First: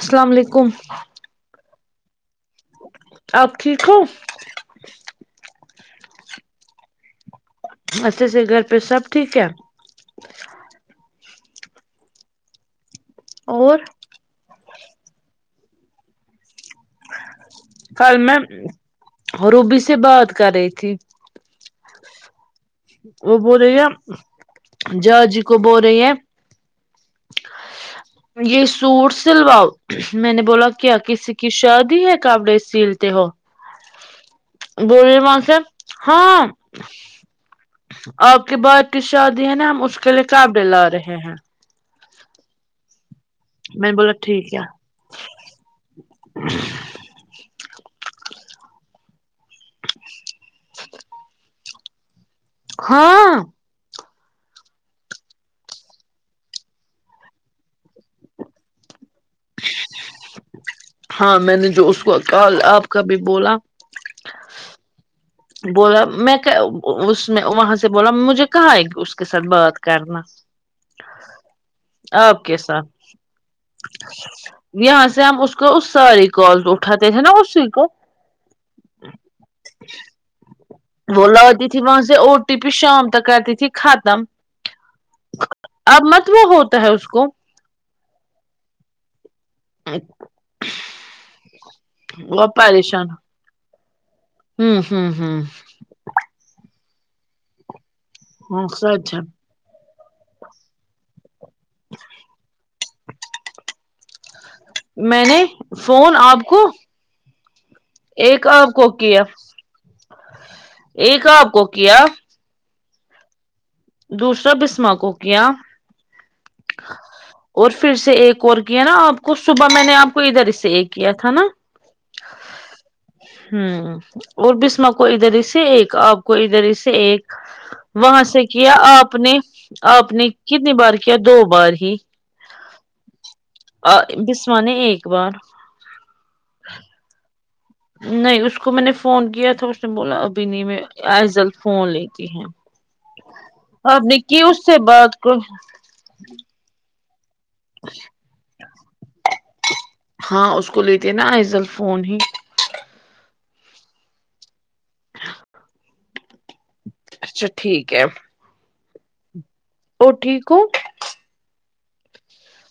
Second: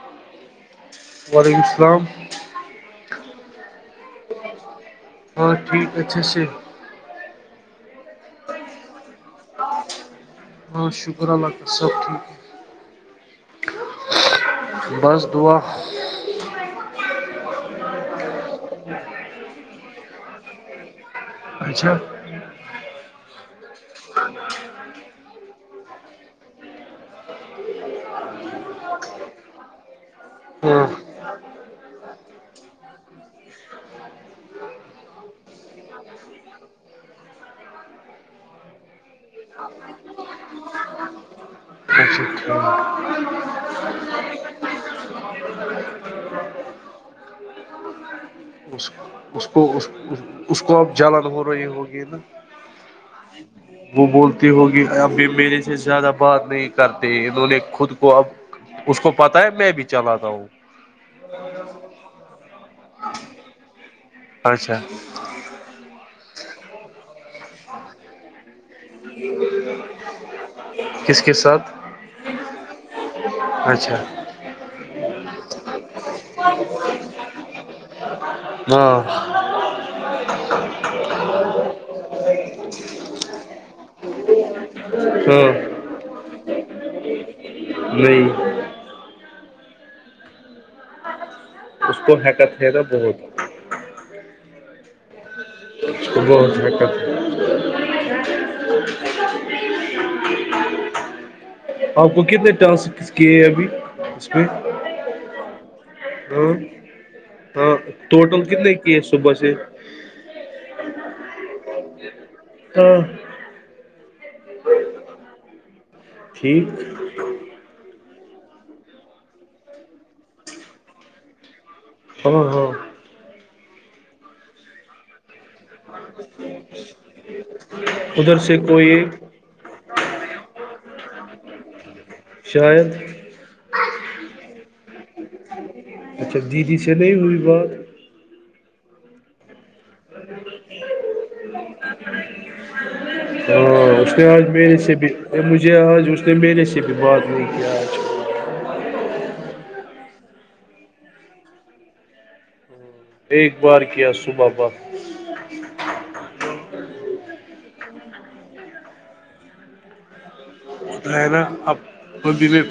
السلام علیکم وعلیکم السلام آپ ٹھیک ہو ہاں ٹھیک اچھا اچھ اچھے سے گھر پہ سب ٹھیک ہے ہاں شکر اللہاک صحب ٹھیک ہے اور بس دعا کل میں روبی سے بات کر رہی تھی اچھا وہ بول رہی ہے جاجی کو بول رہی ہے یہ سوٹ سلواؤ میں نے بولا ہاں کیا کسی کہ شہاد ہی ہے کاابڑے سیل ت ہو بوریر م سے ہاں آپ کے بات کی شادی ہے نا ہم اس کے لیے قابلے لا رہے ہیں [unintelligible] میں نے بولا ٹھیک ہے اس کو اس کو آپ جالال ہو رہے ہوگی نا ہاں وہ بولتی ہوگی ابھی میرے سے زیادہ بات نہیں کرتے انہوں نے خود کو اب اس کو پتا ہے میں بھی چلاتا ہوں ہاں میں نے جو اس کو ک آپ کا بھی بولا اچھا بولا میں اس میں وہاں سے بولا مجھے کہاں ہے اس کے ساتھ بات کرنا کس کے ساتھ اوکے سر اچھا یہاں سے ہم اس کو اس ساری کال تو اٹھاتے ہیں نا اسی کو ناں وہ ل تھی و سے او ٹی پی شام تک کر تھی ختم ہوں اب مت وہ ہوتا ہے اس کو نہیں اس کو وہ حیکت ہے نا پریشان بہت ھم ہم ہم [unintelligible] ہاں س اچھا آپ کو کتنے ٹانس کیے ابھی اچھی میں نے فون آپ کو ہاں ٹوٹل ایک آپ کتنے کو کیے کیا صبح سے ایک آپ کو کیا ہاں دوسرا بسما کو کیا ٹھیک اور پھر سے ایک اور کیا نا آپ کو صبح میں نے آپ کو ادھر اس سے ایک کیا تھا نا ہاں ہاں ھم اور بسما کو ادھر اس سے ایک آپ کو ادھر اس سے ایک وہاں ادھر سے کیا کوئی ایک آپ نے آپ نے کتنی بار کیا دو بار ہی شاید بسم نے ایک بار اچھا دیدی سے نہیں ہوئی بات نہیں اس کو میں نے فون کیا تھا اس نے بولا ابھی نہیں میں ایزل فون لیتی ہیں ہ آپ اس نے کی آج میرے سے بھی بات کو مجھے آج تو میل سے بھی بات ل کہ آج ہاں اس کو لیتے نا ایزل فون ہی [unintelligible] ایک بار کیا صبح وقت اچھا ٹھیک ہے اور ٹھیک ہو ہے نا اب بھی میں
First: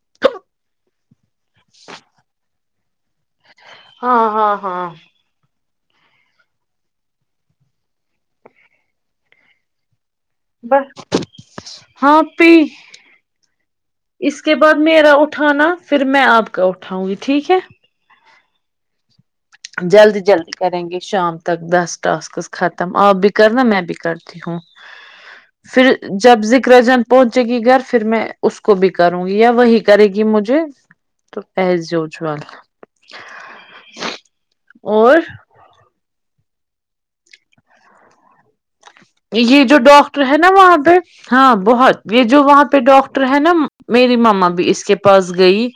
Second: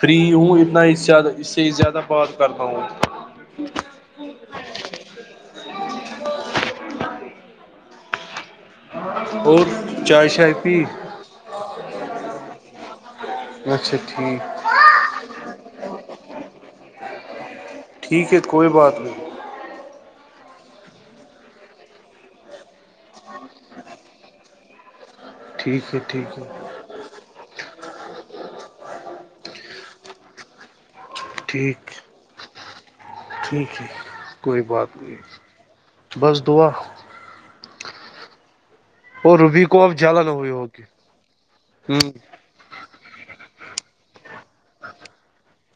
فری ہوں اتنا اسی زیادہ اس سے زیادہ بات کر پیونگا ہاں ہاں ہاں اور چائے شائے پی بس ہاں آپپی وہ چھٹتی بعد میرا اٹھانا پھر میں آپ کا اٹھاؤں گی ٹھیک ہے ٹھیک ہے کوئی بات نہیں جلدی جلدی کریں گے شام تک دس ٹاسکس ختم آپ بھی کرنا میں بھی کرتا جی ہاں [unintelligible] پھر ٹھیک جب ہے ذکر جن پہنچے گی گھر پھر میں اس کو بھی کروں گی یا وہی کرے گی مجھے تو پہس ٹھیک جوؤ جول ٹھیک ہے کوئی بات نہیں اور بس دعا روبی یہ جو کو اب ڈاکاکٹر جلن ہے نا ہوئی وہاں ہوگی پہ ہاں ہ بہت یہ جو وہاں پہ ڈاکٹر ڈٹر ہے نا میری ماما بھی اس کے پاس گئی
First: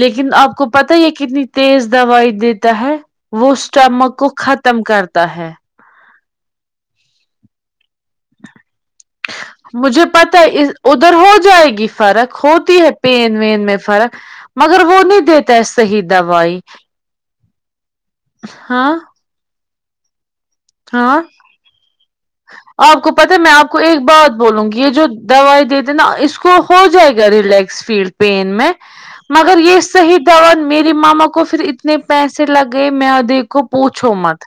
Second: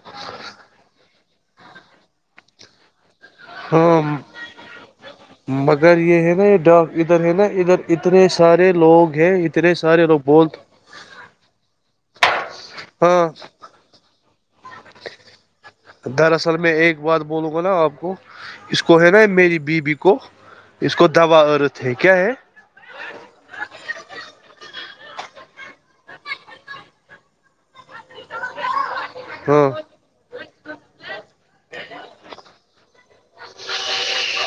لیکن آپ کو پتا یہ کتنی تیز دوائی دیتا ہے وہ اسٹمک کو ختم کرتا ہے ادھر یہ ہے نا یہ ڈ ادھر ہے نا ادھر اتنے سارے لوگ ہیں اتنے مجھے سارے لوگ پتا بول ہے ادھر ہو جائے گی فرق ہوتی ہے ہاں پین وین میں فرق مگر وہ نہیں دیتے صیح دراصل میں ایک بات بولوں گا نا آپ کو اس ہاں کو ہے نا میری بیوی کو اس کو دوبا عرت ہے کیا ہے آ کو پتاہ ہے میں آپ کو ایک بات بولوں گی یہ جو دوائی دیتے نا اس کو ہو جائے گا ریلیکس فیلڈ پین میں [unintelligible] مگر یہ صحیح دان میرری ماما کو پھر اتنے پیسے لگئے مدے کو پوچھو مت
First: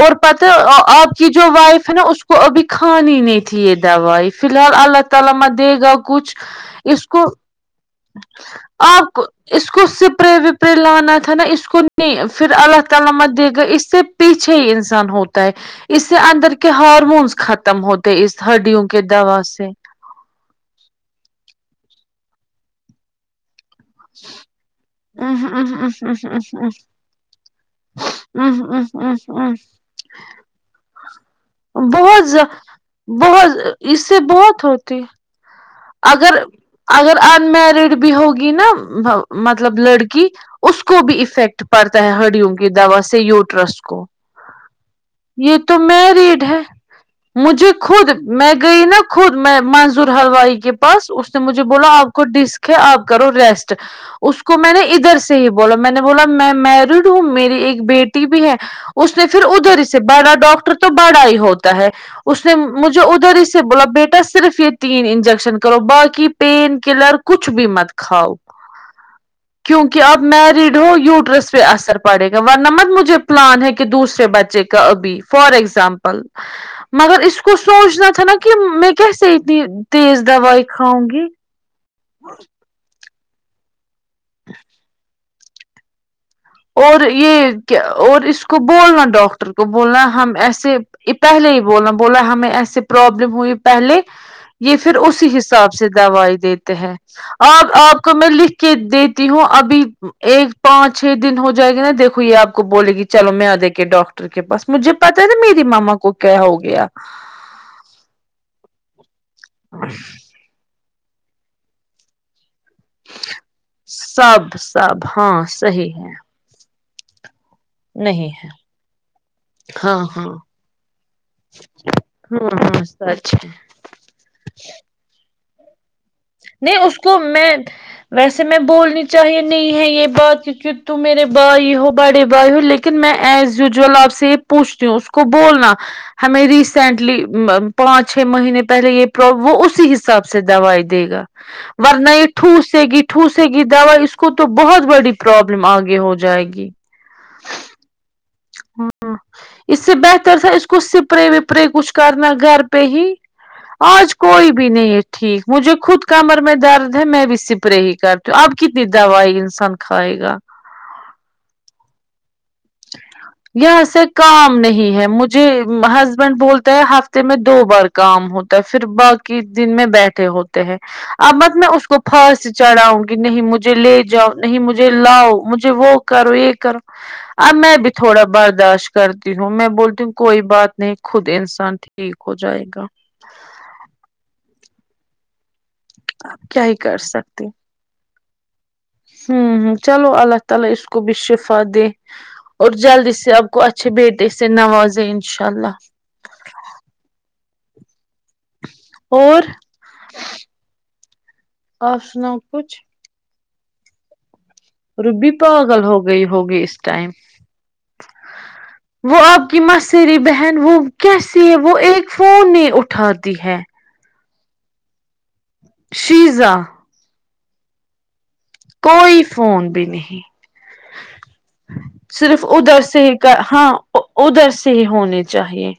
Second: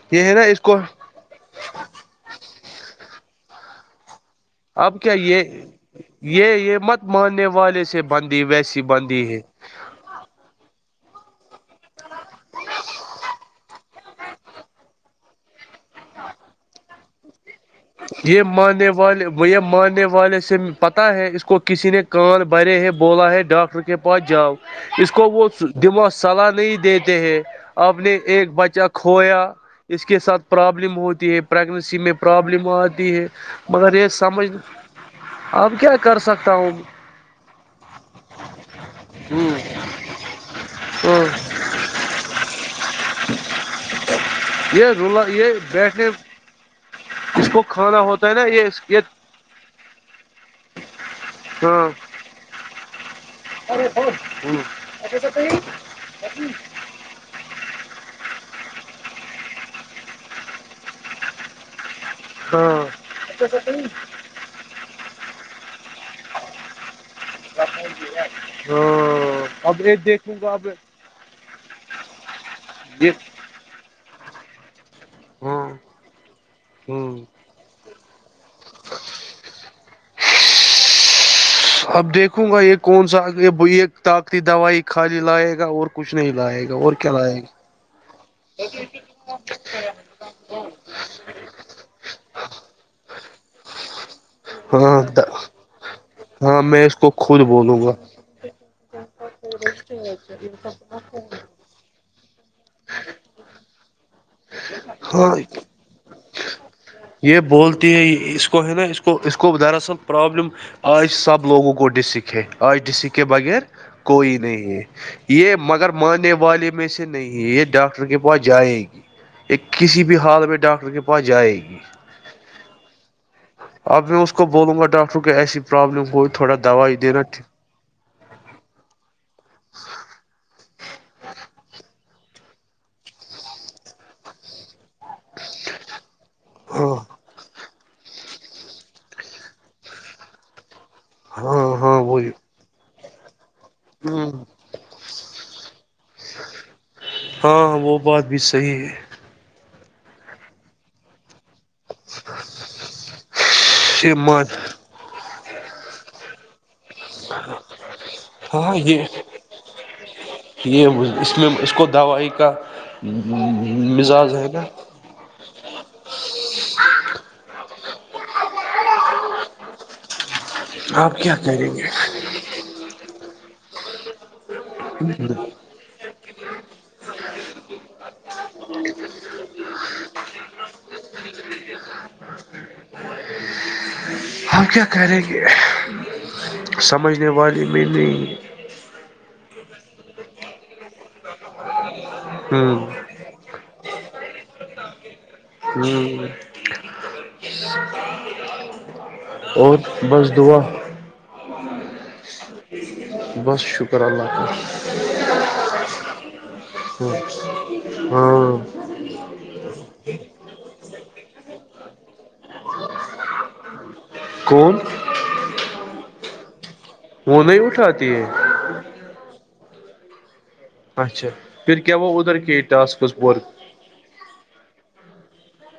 اور یہ ہے نا پت اس کو آپ کی جو وائف نا اس کو ابھی کھانی نہیں تھی یہ دوائی فلحال اب اللہ کیا یہ تعالی کچھ یہ یہ مت اس کو ماننے والے سے بندی ویسی اپ بندی ہے اس کو سپرے و تے لانا تھا نا اس کو نہیں پھر اللہ تعالی مت دے گا اس سے پیچھے انسان ہوتا ہے اس سے اندر کے ہارمونس ختم ہوتے اس یہ ہڈیوں ماننے کے والے دوا وہ یہ سے ماننے والے سے پتا ہے اس کو کسی نے کان بھرے ہے بولا ہے ڈاکٹر کے کے پاس جاؤ اس کو وہ دماغ صلاح نہیں دیتے ہیں آپ نے ایک بچہ کھویا اس کے ساتھ پرابلم ہوتی ہے پریگنسی میں بہت پرابلم آتی ہے بہت مگر اس یہ سے سمجھ بہت ہوتی اب کیا کر اگر سکتا ہوں اگر انمیرڈ بھی ہوگی نا مطلب لڑکی اس کو بھی ہاں افیکٹ پڑتا ہے ہڑیوں کی دوا سے یوٹرس کو یہ رولا یہ تو م بیٹھنے ریڈ ہے اس کو مجھے کھانا خود ہوتا ہے نا میں یہ گئی نا یہ خود منظور حلوائ پاس اس نے مجھے ہاں بولا آپ کو ڈسک ہے آپ کرو ریسٹ اس کو میں نے ادھر سے ہی بولا میں نے بولا میں میر ہوں میری ایک بیٹی بھی ہے اس نے پھر ادھر سے بڑا ڈاکٹر تو بڑا ہی ہوتا ہے اس نے ہاں مجھے ادھر ہی سے بولا بیٹا صرف یہ تین انجیکشن کا کربا کی پین کلر کچھ بھی مت کھاؤ ہاں اب یہ کیونکہ آپ دیکھوں گا اب مریڈ ہو یوٹرس پہ اثر پڑے گا ورنمبر یہ مجھے پلان ہے کہ دوسرے بچے کا ابھی فار ہاں ایگزامپل ہوں مگر اس کو سوچنا تھا نا کہ میں کیسے اتنی تیز دوائی کاؤں گی اب دیکھوں گا یہ کون سا یہ یہ طاقتی دوائی خالی لائے گا اور کچھ نہیں لائے گا اور کیا لائے گا کہ اور اس کو بولنا ڈاکٹر کو بولنا ہم ایسے یہ پہلے ہی بولانا بولا ہمیں ایسے پروابلم ہوئی پہلے یہ گا پھر ہاں اسی حساب سے سے دوائی ہاں دیتے میں ہیں اس کو خود آپ بولوں گا آپ کو میں لکھ کے دیتی ہوں ابھی ایک پانچ چھ ہو جائے گی نا دھو یہ آپ کو بولےی چلو میں آ دیک کے ڈاکٹر ٹر کے پاس مجھے پتا ہے نا ہاں میری ماما کو کیا ہو گیا یہ بول اس کو ہے نا اس کو اس کو دراصل پرابلم آج سب لوگوں کو ڈس سک ہے آچ ڈی سی کے بغیر کوئی سب نہیں ہے سب ہاں یہ مگر صحیح ہے ماننے والے میں سے نہیں یہ ڈاکٹر کے نہیں پاس ہے جائے گی یہ ہاں کسی بھی ہاں حال میں ڈاکٹر کے پاس جائے گی ہاں ہاں سچ ہے اب میں اس کو بولوں گا ڈاکٹر کو ایسی پرابلم ہو نہیں اس کو میں ویسے میں بولنی چاہیے نہیں ہے یہ بات کی ت میرے بھائی ہو بڑے بھائی ہو لیکن ن میں ایز یوزل آپ سے یہ پوچھتی ہوں اس کو بولنا ہمیں ہاں ریسینٹلی پانچ چھ مہینے پہلے یہ وہ اسی حساب سے دوائی دے گا ہاں ہاں ورنہ وہی ٹھوسے گی ٹوسے گی دوا اس کو تو بہت بڑی پروابلم آگے ہو جائے گی ہاں وہ بات بھی صحیح ہے ہاں اس سے بہتر تھا اس کو سپرے اپے کچھ کرنا گھر پہ ہی آج یہ مان کوئی بھی نہیں ہے ٹھیک مجھے خود کمر میں درد میں بھی سپرے ہی کرتی ہوں اب ہاں کتنی یہ دوائی انسان کھائے گا یہ اس میں اس کو دوائی کا یہاں سے مزاج ہے کام نا نہیں ہے مجھ جی ہسبینڈ بولتے ہیں ہفتے میں دو بار کام ہوتا ہے پھر باقی دن میں بیٹھے ہوتے ہیں آپ اب کیا مت میں کریں اس گے کو پھاس سے چڑھاؤں گی نہیں مجھے لے جاؤ نہیں مجھے لاؤ مجھے وہ کرو یہ کرو اب میں بھی تھوڑا بہت برداشت کرتی ہوں میں بولتی ہوں کوئی بات نہیں خود انسان ٹھیک ہو جائے گا ہم کیا کریں گے کیا ہی کر سمجھنے سکتے والی میں نے ہوں ہ چلو اللہ تعالی اس کو بھی شفا دے اور ہ جلدی سے اب کوتھ بی ت ا اس س نوازئین [unintelligible] اور بس دعا آپ سناؤ کچھ بس شکر اللہف روبی پاگل ہو گئی ہوگی اس کا ٹائم ہاں وہ آپ کی مصری بہن وہ کیسی ہے وہ ایک فون نہیں اٹھاتی ہے کون شزا وہ نہیں اٹھاتی ہے کوئی فون بھی نہیں اچھا پھر کیا وہ صرف کے ادھر سے ٹاسکس ہی پر کر ہاں ادھر سے ہونے چاہیے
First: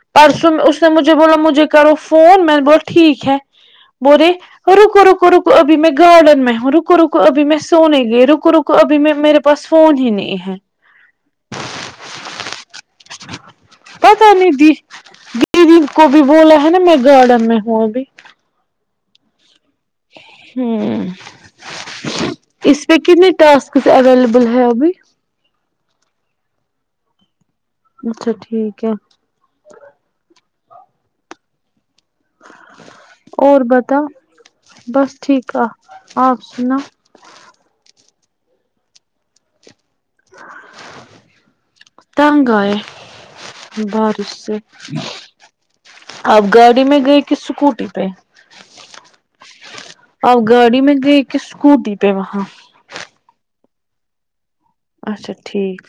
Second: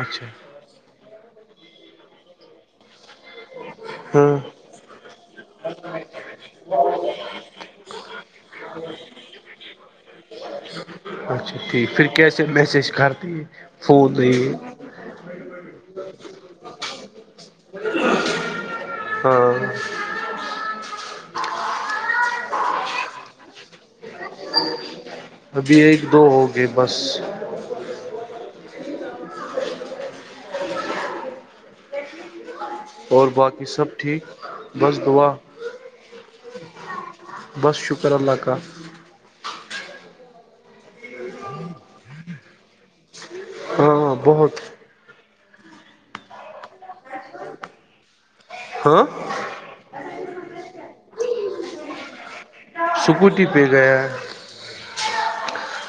اچھا پرسوں میں اس مجھے بولا مجھے کرو فون میں نے ب ٹھیک ہے بوے ہاں رکو رکو رک ابھی میں گارڈن میں رک رکو رکو ابھی میں سونے گئی رکو رکو ابھی میں میرے پس فون ہی نہیں ہے اچھا ٹھیک پھر کیسے میسج کرتی ہے فون پتا نہیں دی دیدی کو بھی بولا ہے نا میں گارڈن میں ہوں ابھی ہاں ہوں اس پ ک نے ٹاسکس اویل ابھی ایک دو ہو گئے بس اچھا ٹھیک ہے اور باقی سب ٹھیک بس دعا ٹھیک آ آپ سنا بس شکر اللہ کال تنگ آئےے ہاں بارش سے بہت آپ گاڑی میں گئے کہ اسکوٹی پہ ہاں آپ گاڑی میں گئے کہ اسکوٹی پہ وہاں سکوٹی پہ گیا اچھا ٹھیک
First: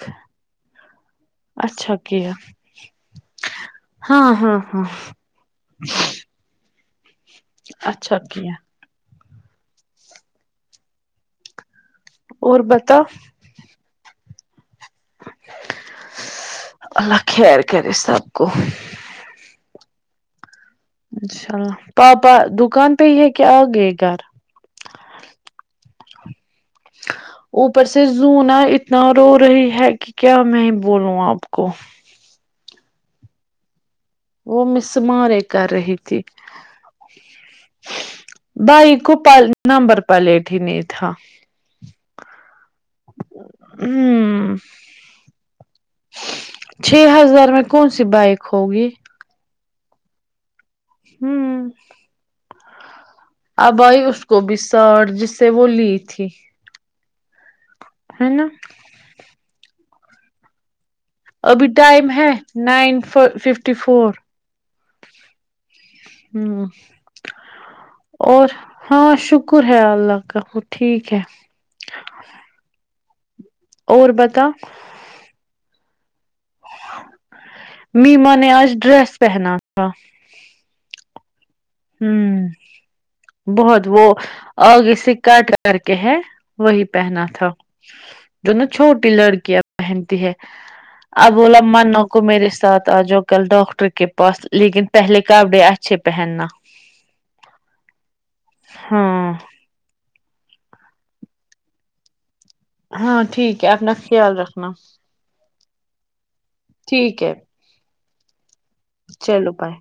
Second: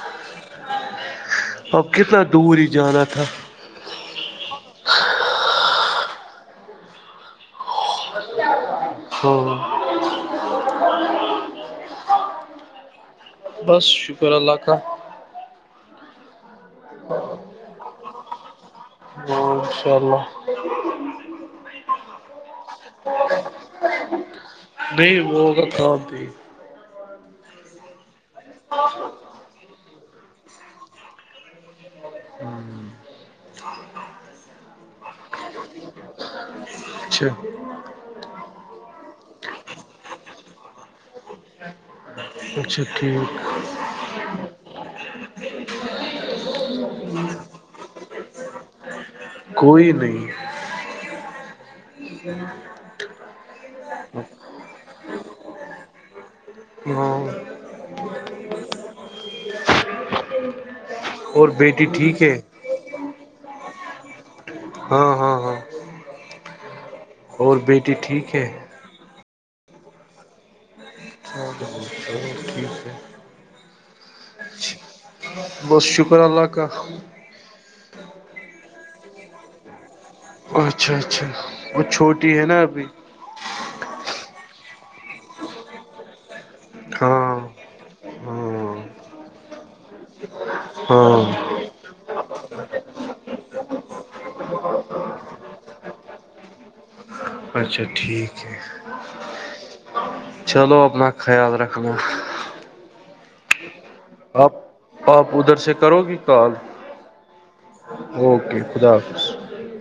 اب اچھا کتنا کیا دور ہی جانا تھا ہاں ہاں ہاں اچھا نہ ہاں اور بتا بس شکر اللہ کاال اللہ خیر کرے سب کو شیر میں ج انشاء اللہ پاپا دکان پ ہے کہ آئے گھر نہیں وہگ اوپر سے زنا اتنا رو رہی ہے کہ کیا میں بولوں آپ کو ہوں وہ مسمارے کر رہی تھی اچھا بھائی کو نمبر پلیٹ ہی نہیں تھا اچھا ٹھیک ہوں چھ ہزار میں کون سی بائک ہوگی کوئی نہیں ہوں [inaudible] اب آائی اس کو بھی ساڑ جس سے وہ لی تھی ہاں ہے نا اور ابھی بیٹی ٹائم ٹھیک ہے نائن ففٹی فور ہاں ہاں ہاں ہوں اور بیٹی ٹھیک ہے ہاں شکر ہے اللہ کا ٹھیک ہے ٹھیک ہے اور بتا بت شکر اللہ کا میما نے آج ڈریس پہنا تھا اچھا اچھا وہ چھوٹی ہے ہوں نا ابھی بہت وہ آگے سے کٹ کر کے ہے وہی پہنا ہاں تھا جو نا ہاں چھوٹی لڑکیاں پہنتی ہے ہاں ابولا مان کو میرے ساتھ آ جا کل ڈاکٹر کے پاس لیکن پہلے کاڈے اچھے پہننا اچھا ٹھیک ہے ہاں چلو اپنا خیال رکھنا ہاں ٹھیک ہے اپنا خیال آپ رکھنا آپ ادھر سے کرو گی کال ٹھیک ہے اوکے خدا حافظ لو پائے